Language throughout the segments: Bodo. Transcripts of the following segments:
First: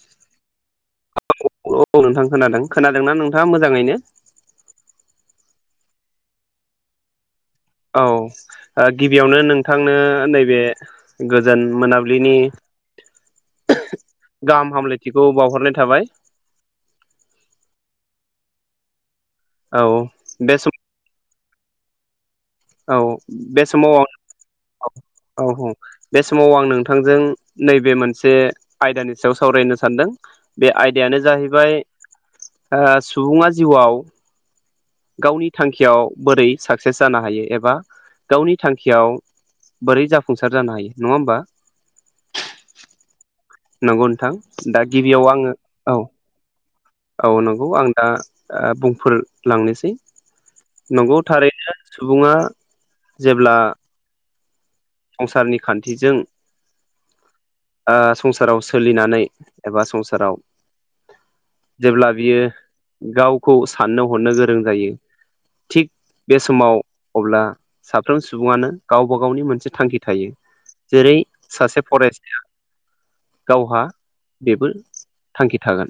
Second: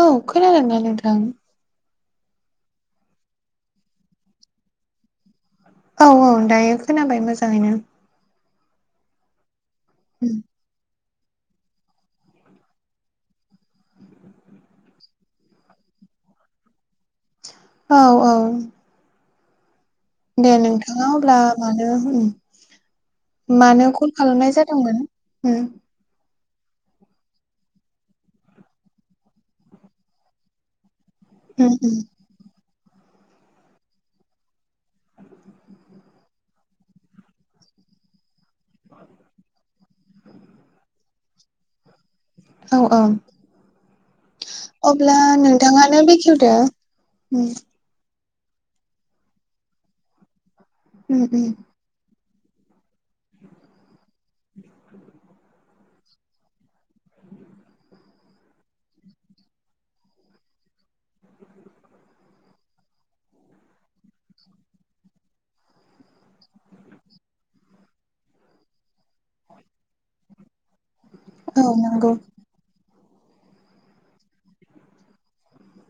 औ खोनादोंना नोंथां हेल' औ नोंथां खोनादों खोनादोंना नोंथाङा मोजाङैनो औ औ दायो खोनाबाय मोजाङैनो औ गिबियावनो नोंथांनो नैबे गोजोन मोनाबिलिनि गाहाम हामलायथिखौ बावहरनाय थाबाय औ औ औ दे बे सम नोंथाङा अब्ला मानो औ बे मानो समाव आं कल खालामनाय जादोंमोन औ औ बे समाव आं नोंथांजों नैबे मोनसे आयदानि सायाव सावरायनो सानदों बे आयदायानो जाहैबाय उम उम सुबुङा जिउआव गावनि थांखियाव बोरै साक्सेस जानो हायो एबा गावनि थांखियाव बोरै जाफुंसार जानो हायो नङा होमबा औ औ नंगौ नोंथां दा अब्ला गिबियाव आङो औ नोंथाङानो बेखेवदो औ उम नंगौ आं दा बुंफोर लांनोसै नंगौ उम उम थारैनो सुबुङा जेब्ला [inaudible] संसारनि खान्थिजों संसाराव सोलिनानै एबा संसाराव जेब्ला बियो गावखौ साननो हरनो गोरों जायो थिग बे समाव अब्ला साफ्रोम सुबुङानो गावबा गावनि मोनसे थांखि थायो जेरै औ सासे नंगौ फरायसाया गावहा बेबो थांखि थागोन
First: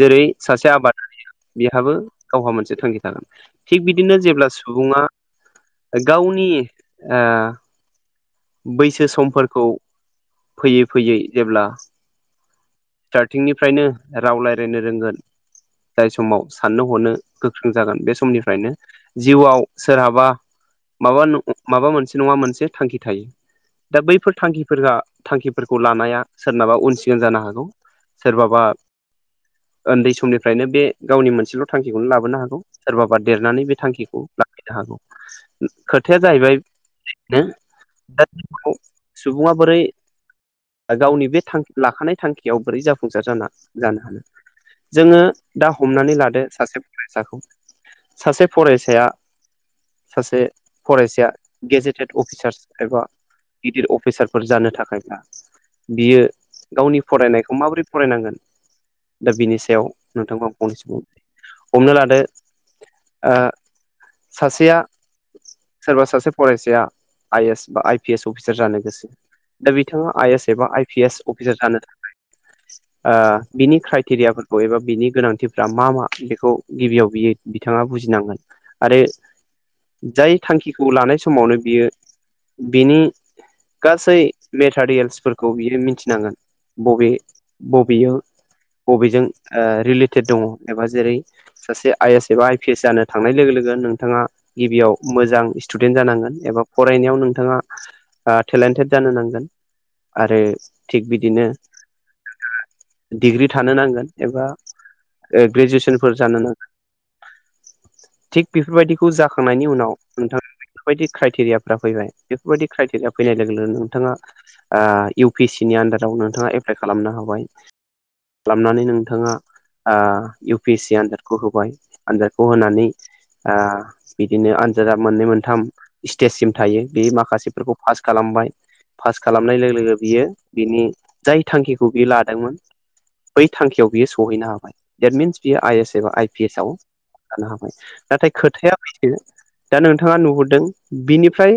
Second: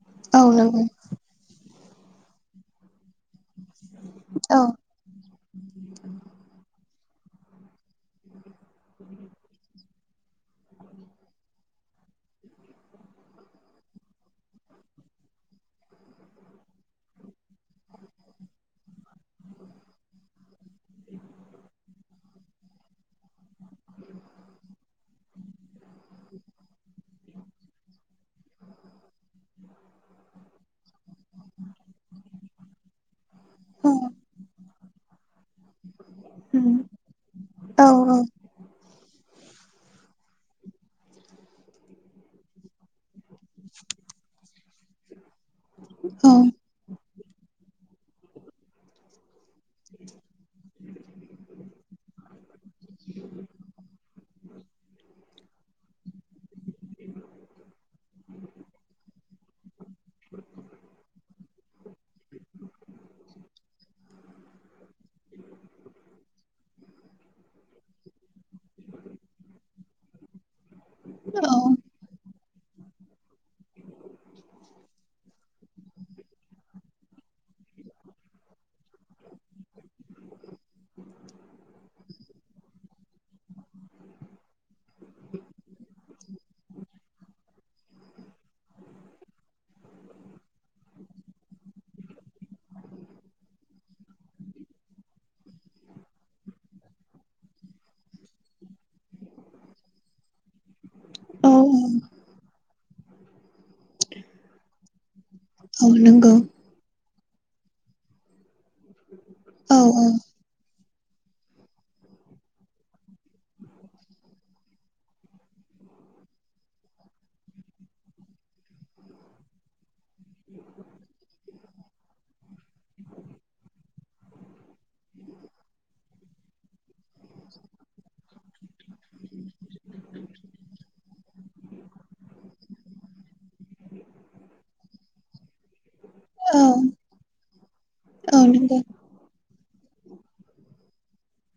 जेरै औ सासे नंगौ आबादारि बिहाबो गावहा मोनसे थांखि थागोन थिग बिदिनो जेब्ला औ सुबुङा गावनि बैसो समफोरखौ फैयै फैयै जेब्ला स्टार्टिंनिफ्रायनो राव राय्लायनो रोंगोन जाय समाव साननो हरनो गोख्रों जागोन बे समनिफ्रायनो जिउआव सोरहाबा माबा माबा मोनसे नङा मोनसे थांखि थायो दा बैफोर थांखि थांखिफोरखौ लानाया सोरनाबा उनसिगां जानो हागौ सोरबाबा उन्दै समनिफ्रायनो बे गावनि मोनसेल' थांखिखौनो लाबोनो हागौ सोरबाबा देरनानै बे औ थांखिखौ लाखिनो हागौ खोथाया उम जाहैबायनो औ औ दा सुबुङा बोरै गावनि बे थांखि लाखानाय थांखियाव बोरै जाफुं जाफुंसार जा जानो हानो जोङो दा हमनानै लादो औ सासे फरायसाखौ सासे फरायसाया सासे फरायसाया गेजेटेड अफिसारस एबा गिदिर अफिसारफोर जानो थाखायब्ला बियो गावनि फरायनायखौ माबोरै फरायनांगोन दा बिनि सायाव नोंथांखौ आं फंनैसम हमना लादो सासेया सोरबा सासे फरायसाया आइ एस बा आइ पि एस अफिसार जानो गोसो दा बिथाङा आइ एस एबा आइ पि एस अफिसार जानो औ थाखाय [inaudible] बिनि क्राइटेरियाफोरखौ एबा बिनि गोनांथिफ्रा मा मा बेखौ गिबियाव बियो बिथाङा बुजिनांगोन आरो जाय थांखिखौ लानाय समावनो बियो बिनि गासै मेटारियेल्सफोरखौ बियो मिथिनांगोन बबे बबेयाव बबेजों रिलेटेड दङ एबा जेरै सासे आइ एस एबा आइ पि एस जानो थांनाय लोगो लोगो नोंथाङा गिबियाव मोजां स्टुडेन्ट जानांगोन एबा फरायनायाव नोंथाङा टेलेन्टेड जानो नांगोन आरो थिग बिदिनो औ डिग्रि थानो नांगोन एबा औ ग्रेजुवेसन फोर नंगौ जानो नांगा थिग बेफोरबायदि बे जाखांनायनि औ उनाव औ नोंथाङा बेफोरबायदि क्राइटेरिया फैबाय बेफोरबायदि क्राइटेरिया फैनाय लोगो लोगोनो नोंथाङा इउ पि एस सि नि आन्दाराव नोंथाङा एप्लाइ खालामनो हाबाय खालामनानै नोंथाङा इउ पि एस सि आनजादखौ होबाय आनजादखौ होनानै बिदिनो आनजादा मोननै मोनथाम स्टेजसिम थायो बे माखासेफोरखौ पास खालामबाय पास खालामनाय लोगो लोगो बियो बिनि जाय थांखिखौ बियो लादोंमोन बै थांखियाव बियो सहैनो हाबाय देट मिन्स बियो आइ एस एबा आइ औ एसाव लानो हाबाय नाथाय औ नंगौ खोथाया दा नोंथाङा नुहुरदों बिनिफ्राय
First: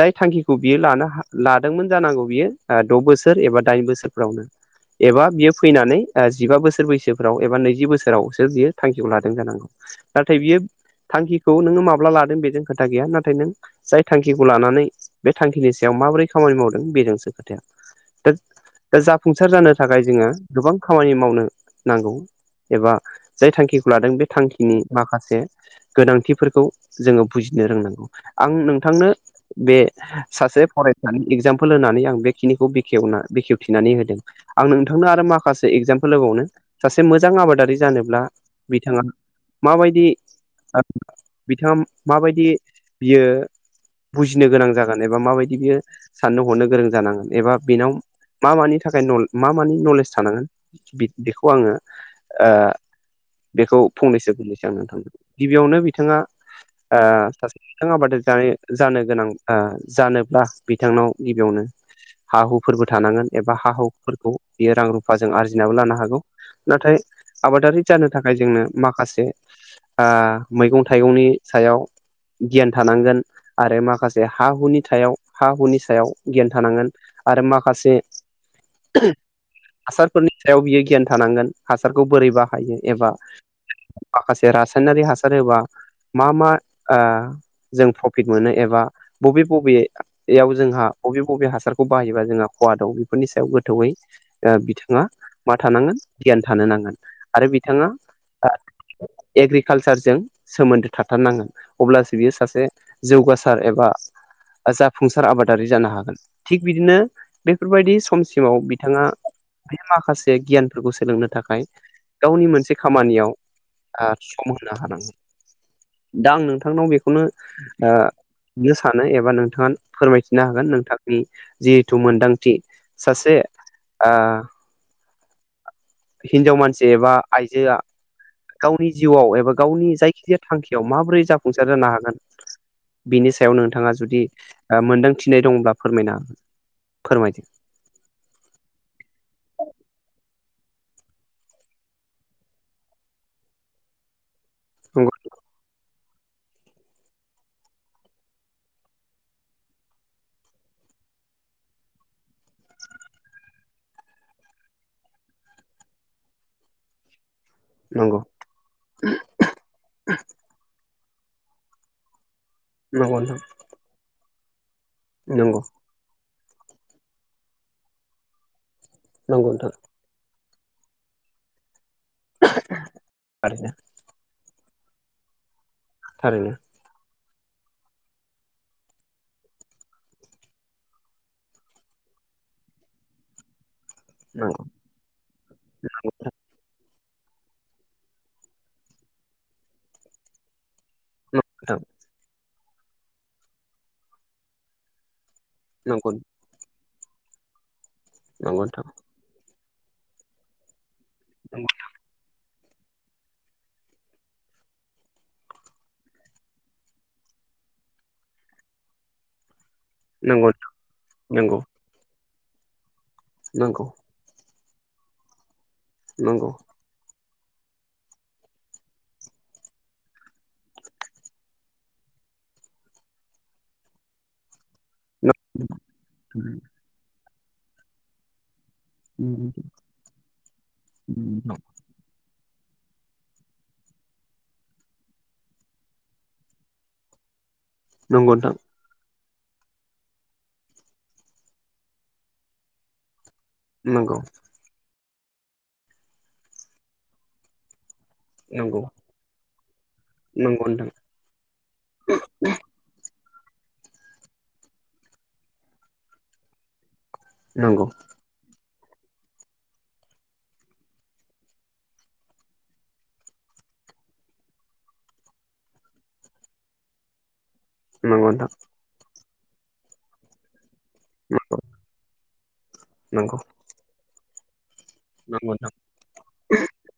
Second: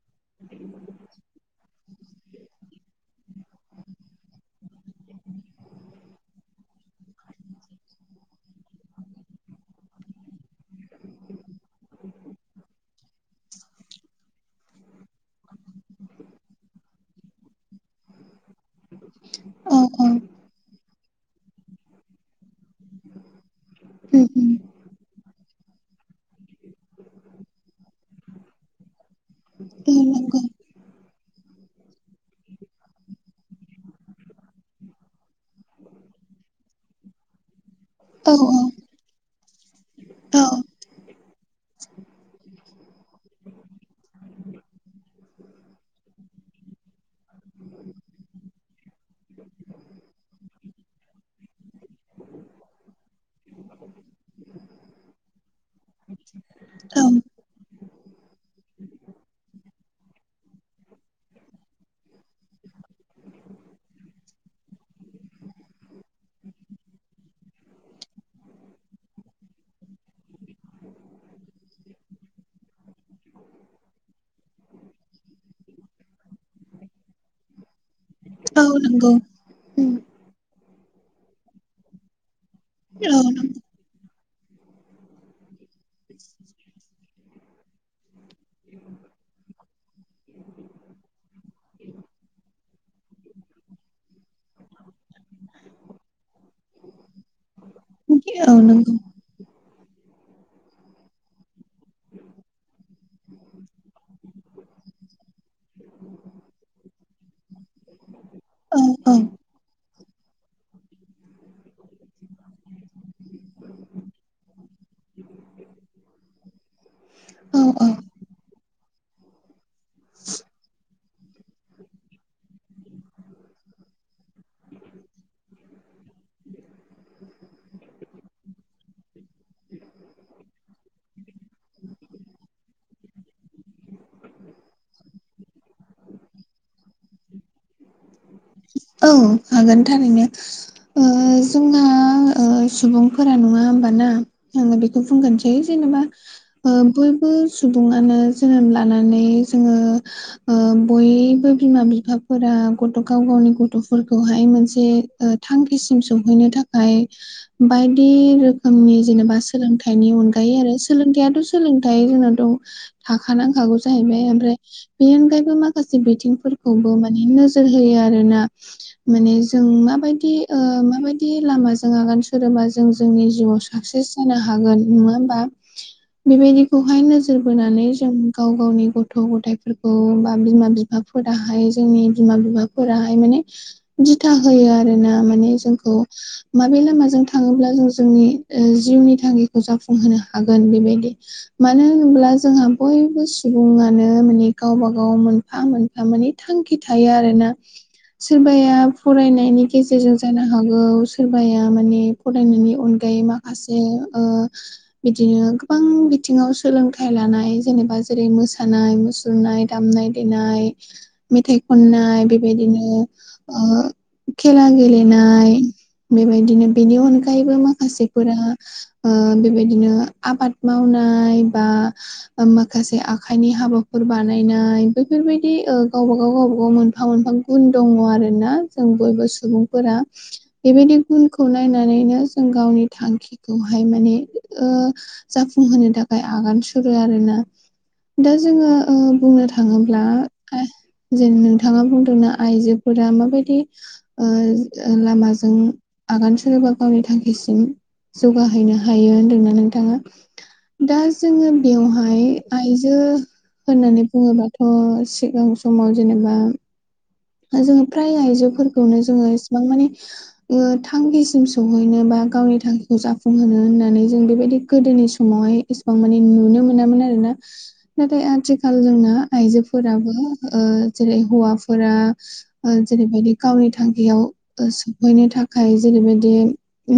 जाय थांखिखौ बियो लानो लादोंमोन जानांगौ बियो द' बोसोर एबा दाइन बोसोरफ्रावनो एबा बियो फैनानै जिबा बोसोर बैसोफ्राव एबा नैजि बोसोरावसो बियो थांखिखौ लादों जानांगौ नाथाय बियो थांखिखौ नोङो माब्ला लादों बेजों खोथा गैया नाथाय नों जाय थांखिखौ लानानै बे थांखिनि सायाव माबोरै खामानि मावदों बेजोंसो खोथाया दा दा जाफुंसार जानो औ थाखाय औ जोङो गोबां खामानि मावनो नांगौ एबा जाय थांखिखौ लादों उम बे उम थांखिनि माखासे गोनांथिफोरखौ जोङो बुजिनो रोंनांगौ आं नोंथांनो बे औ नंगौ सासे फरायसानि एगजामपोल होनानै आं बेखिनिखौ बेखेवना बेखेवथिनानै होदों आं नोंथांनो आरो माखासे एगजामपोल होबावनो सासे मोजां आबादारि जानोब्ला औ बिथाङा माबायदि औ बिथाङा माबायदि बियो बुजिनो गोनां जागोन एबा माबायदि बियो साननो हरनो गोरों जानांगोन एबा बेनाव मा मानि थाखाय न मा मानि नलेज थानांगोन बेखौ आङो बेखौ फंनैसो गोरलैसै आं नोंथांदों गिबियावनो बिथाङा औ सासे बिथां आबाद जानाय जानो गोनां जानोब्ला बिथांनाव गिबियावनो हा हुफोरबो थानांगोन एबा हा हुफोरखौ बियो रां रुफाजों आरजिनाबो लानो हागौ नाथाय आबादारि जानो थाखाय जोंनो माखासे मैगं थाइगंनि सायाव गियान थानांगोन आरो माखासे हा हुनि सायाव हा हुनि सायाव गियान थानांगोन आरो माखासे औ नंगौ उम हासारफोरनि सायाव बियो गियान थानांगोन हासारखौ बोरै बाहायो औ एबा माखासे रासायनारि हासार एबा मा मा जों प्रफिट मोनो एबा बबे बबे बेयाव जोंहा बबे बबे हासारखौ बाहायोबा जोंहा खहा दं बेफोरनि सायाव गोथौयै बिथाङा मा थानांगोन गियान थानो नांगोन आरो बिथाङा नंगौ औ नों एग्रिकालसारजों सोमोन्दो थाथारनांगोन अब्लासो बियो सासे जौगासार एबा जाफुंसार आबादारि जानो हागोन थिग बिदिनो बेफोरबायदि समसिमाव औ बिथाङा औ बे माखासे गियानफोरखौ सोलोंनो थाखाय गावनि मोनसे खामानियाव सम होनो हानांगोन दा आं नोंथांनाव बेखौनो औ औ नो सानो एबा नोंथाङा फोरमायथिनो हागोन नोंथांनि जिहेथु मोनदांथि सासे आ हिनजाव मानसि एबा आइजोआ गावनि जिउआव एबा गावनि जायखिजाया थांखियाव माबोरै जाफुंसार जानो हागोन बिनि सायाव नोंथाङा जुदि मोन्दांथिनाय दंब्ला फोरमायनो हागोन फोरमायदो औ हागोन थारैनो जोंहा सुबुंफोरा नङा होमबाना आङो बेखौ नंगौ बुंग्रोनोसै जेनेबा बयबो सुबुङानो जोनोम लानानै जोङो बयबो बिमा बिफाफोरा गथ' गाव गावनि गथ' गथ'फोरखौहाय मोनसे थांखिसिम सहैनो थाखाय बायदि नंगौ रोखोम नि जेनेबा सोलोंथाइनि अनगायै आरो सोलोंथाइथ' सोलोंथाइ जोंनाव दं नंगौ नोंथां थाखानांखागौ जाहैबाय ओमफ्राय बेनि नंगौ अनगायैबो माखासे से बिथिंफोरखौबो माने नोजोर होयो आरोना माने नंगौ जों नोंथां माबायदि माबायदि लामाजों आगान सुरोबा जों जोंनि जिउआव थारैनो साक्सेस जानो हागोन नङा होमबा थारैनो बेबायदि खौहाय नोजोर बोनानै जों गाव गावनि गथ' गथायफोरखौ बा बिमा बि फा फोराहाय जोंनि बिमा बिफाफोराहाय माने दिथा नंगौ होयो आरो ना माने जोंखौ माबे लामाजों थाङोब्ला जों जोंनि जिउनि थांखिखौ जाफुंहोनो हागोन बेबायदि नोंथां मानो होनोब्ला जोंहा बयबो सुबुङानो माने गावबा गाव मोनफा मोनफा नंगौ माने थांखि थायो आरो ना नंगौ सोरबाया नोंथां फरायनायनि गेजेरजों जानो हागौ सोरबाया माने फरायनायनि अनगायै माखासे बिदिनो गोबां बिथिङाव सोलोंथाइ लानाय जेनेबा जेरै मोसानाय मुसुरनाय दामनाय देनाय नंगौ नंगौ मेथाइ खननाय बेबायदिनो खेला गेलेनाय नंगौ बेबायदिनो बेनि अनगायैबो माखासेफोरा बेबायदिनो आबाद मावनाय बा माखासे आखाइनि हाबाफोर बानायनाय बेफोरबायदि गावबा गाव गावबा गाव मोनफा मोनफा गुन दङ आरो ना जों बयबो सुबुंफोरा बेबायदि गुनखौ नाय नानैनो जों गावनि थांखिखौहाय माने जाफुंहोनो थाखाय आगान सुरो आरोना दा नंगौ नंगौ नोंथां जोङो बुंनो थाङोब्ला जेन नोंथाङा बुंदोंना आइजोफोरा माबायदि नंगौ लामाजों आगान सुरोबा गावनि थांखिसिम जौगाहैनो हायो होन्दोंना नोंथाङा नंगौ नोंथां दा जोङो बेवहाय आइजो होननानै बुङोबाथ' सिगां समाव जेनेबा जोङो नोंथां नंगौ फ्राय आइजोफोरखौनो जोङो इसेबां माने थांखिसिम सहैनो बा गावनि थांखिखौ जाफुंहोनो होननानै जों बेबायदि गोदोनि समावहाय एसेबां मानि नुनो मोनामोन आरोना नाथाय आथिखाल जोंना आइजोफोराबो जेरै हौवाफोरा जेरैबायदि नंगौ गावनि थांखियाव सफैनो नोंथां नंगौ थाखाय जेरैबायदि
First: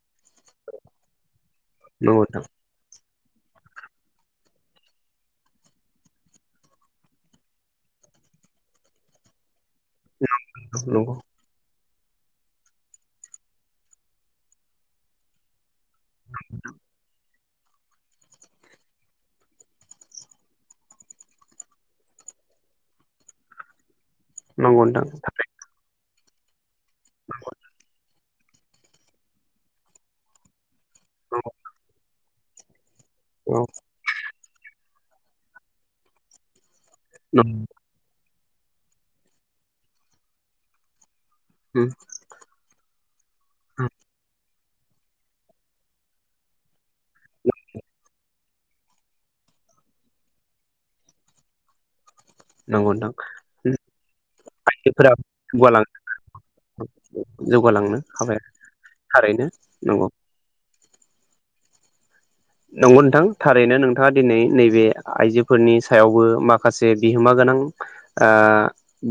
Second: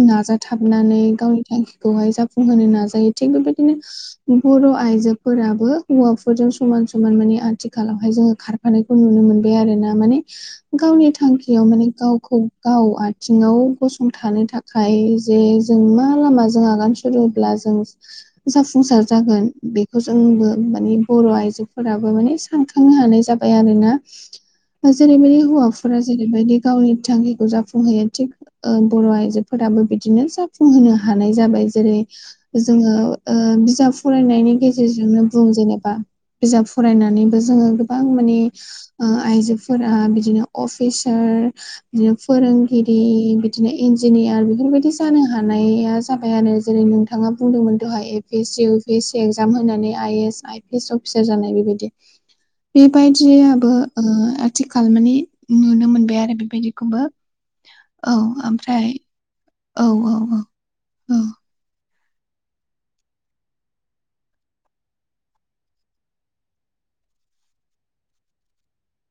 नाजाथाबनानै गावनि थांखिखौहाय नंगौ नोंथां जाफुंहोनो नाजायो थिग बेबायदिनो बर' आइजोफोराबो हौवाफोरजों समान समान माने आथिखालावहाय जोङो खार फानायखौ नुनो मोनबाय आरो ना माने गावनि नंगौ थांखि याव माने गावखौ गाव आथिङाव गसंथानो थाखाय जे जों मा लामाजों आगान सुरोब्ला जों जाफुंसार जागोन बेखौ जोंबो माने बर' आइजोफोराबो माने सानखांनो हानाय जाबाय आरोना नोंथां नंगौ नोंथां जेरैबायदि हौवाफोरा जेरैबायदि गावनि थांखिखौ जाफुंहोयो थिग बर' आइजोफोराबो बिदिनो जाफुंहोनो हानाय जाबाय जेरै जोङो नंगौ औ बिजाब फरायनायनि गेजेरजोंनो बुं जेनेबा बिजाब फरायनानैबो जोङो गोबां माने आइजोफोरा बिदिनो अफिसार बिदिनो फोरोंगिरि बिदिनो इन्जिनियार बेफोरबायदि जानो हानाया जाबाय आरो जेरै नों थाङा बुंदोंमोन दहाय A E P S C U P S C exam होनानै आइस आइ पि एस अफिसार जानाय बेबायदि बेबायदि आबो आइजोफोरा बेबायदिखौबो जौगालांनो हाबाया थारैनो नंगौ औ-औ-औ नंगौ नोंथां थारैनो नोंथाङा दिनै नैबे आइजोफोरनि सायावबो माखासे बिहोमा गोनां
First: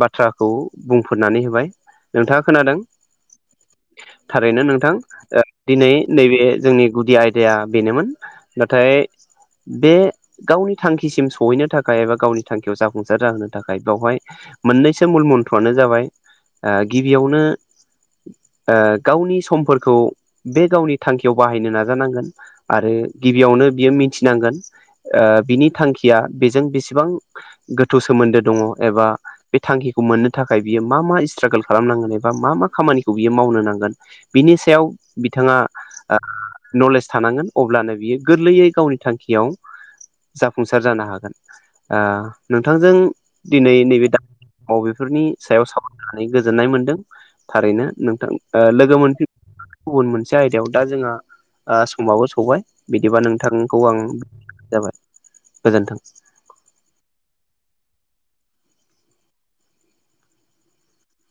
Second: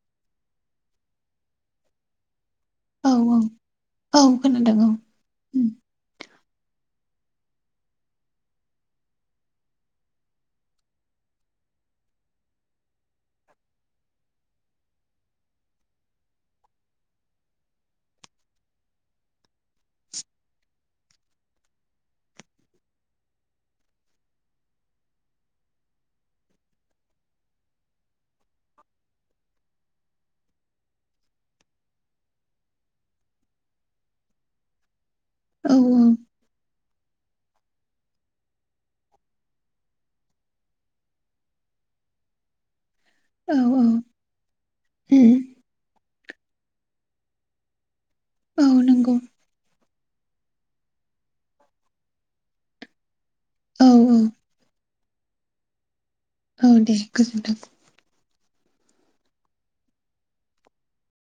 बाथ्राखौ बुंफोरनानै होबाय नोंथाङा खोनादों औ औ औ थारैनो खोनादों औ नोंथां उम दिनै नैबे जोंनि गुदि आयदाया बेनोमोन नाथाय बे गावनि थांखिसिम सहैनो थाखाय एबा गावनि थांखियाव जाफुंसार जाहोनो थाखाय बेवहाय मोननैसो मुल मन्थ्रनो जाबाय गिबियावनो गावनि समफोरखौ बे गावनि थांखियाव बाहायनो नाजानांगोन आरो गिबियावनो बियो मिथिनांगोन बिनि थांखिया बेजों बेसेबां गोथौ सोमोन्दो दङ एबा बे थांखिखौ मोननो थाखाय बियो मा मा स्ट्रागोल खालामनांगोन एबा मा मा खामानिखौ बियो मावनो नांगोन बिनि सायाव बिथाङा औ नलेज थानांगोन अब्लानो बियो गोरलैयै गावनि थांखियाव जाफुंसार जानो हागोन नोंथांजों औ दिनै औ नैबे द अबेफोरनि उम सायाव सावरायनानै गोजोननाय मोनदों थारैनो नोंथां औ लोगो नंगौ मोनफि गुबुन मोनसे आयदायाव दा जोंहा समाबो सौबाय बिदिबा नोंथांखौ औ आं औ जाबाय गोजोन्थों औ दे गोजोन्थों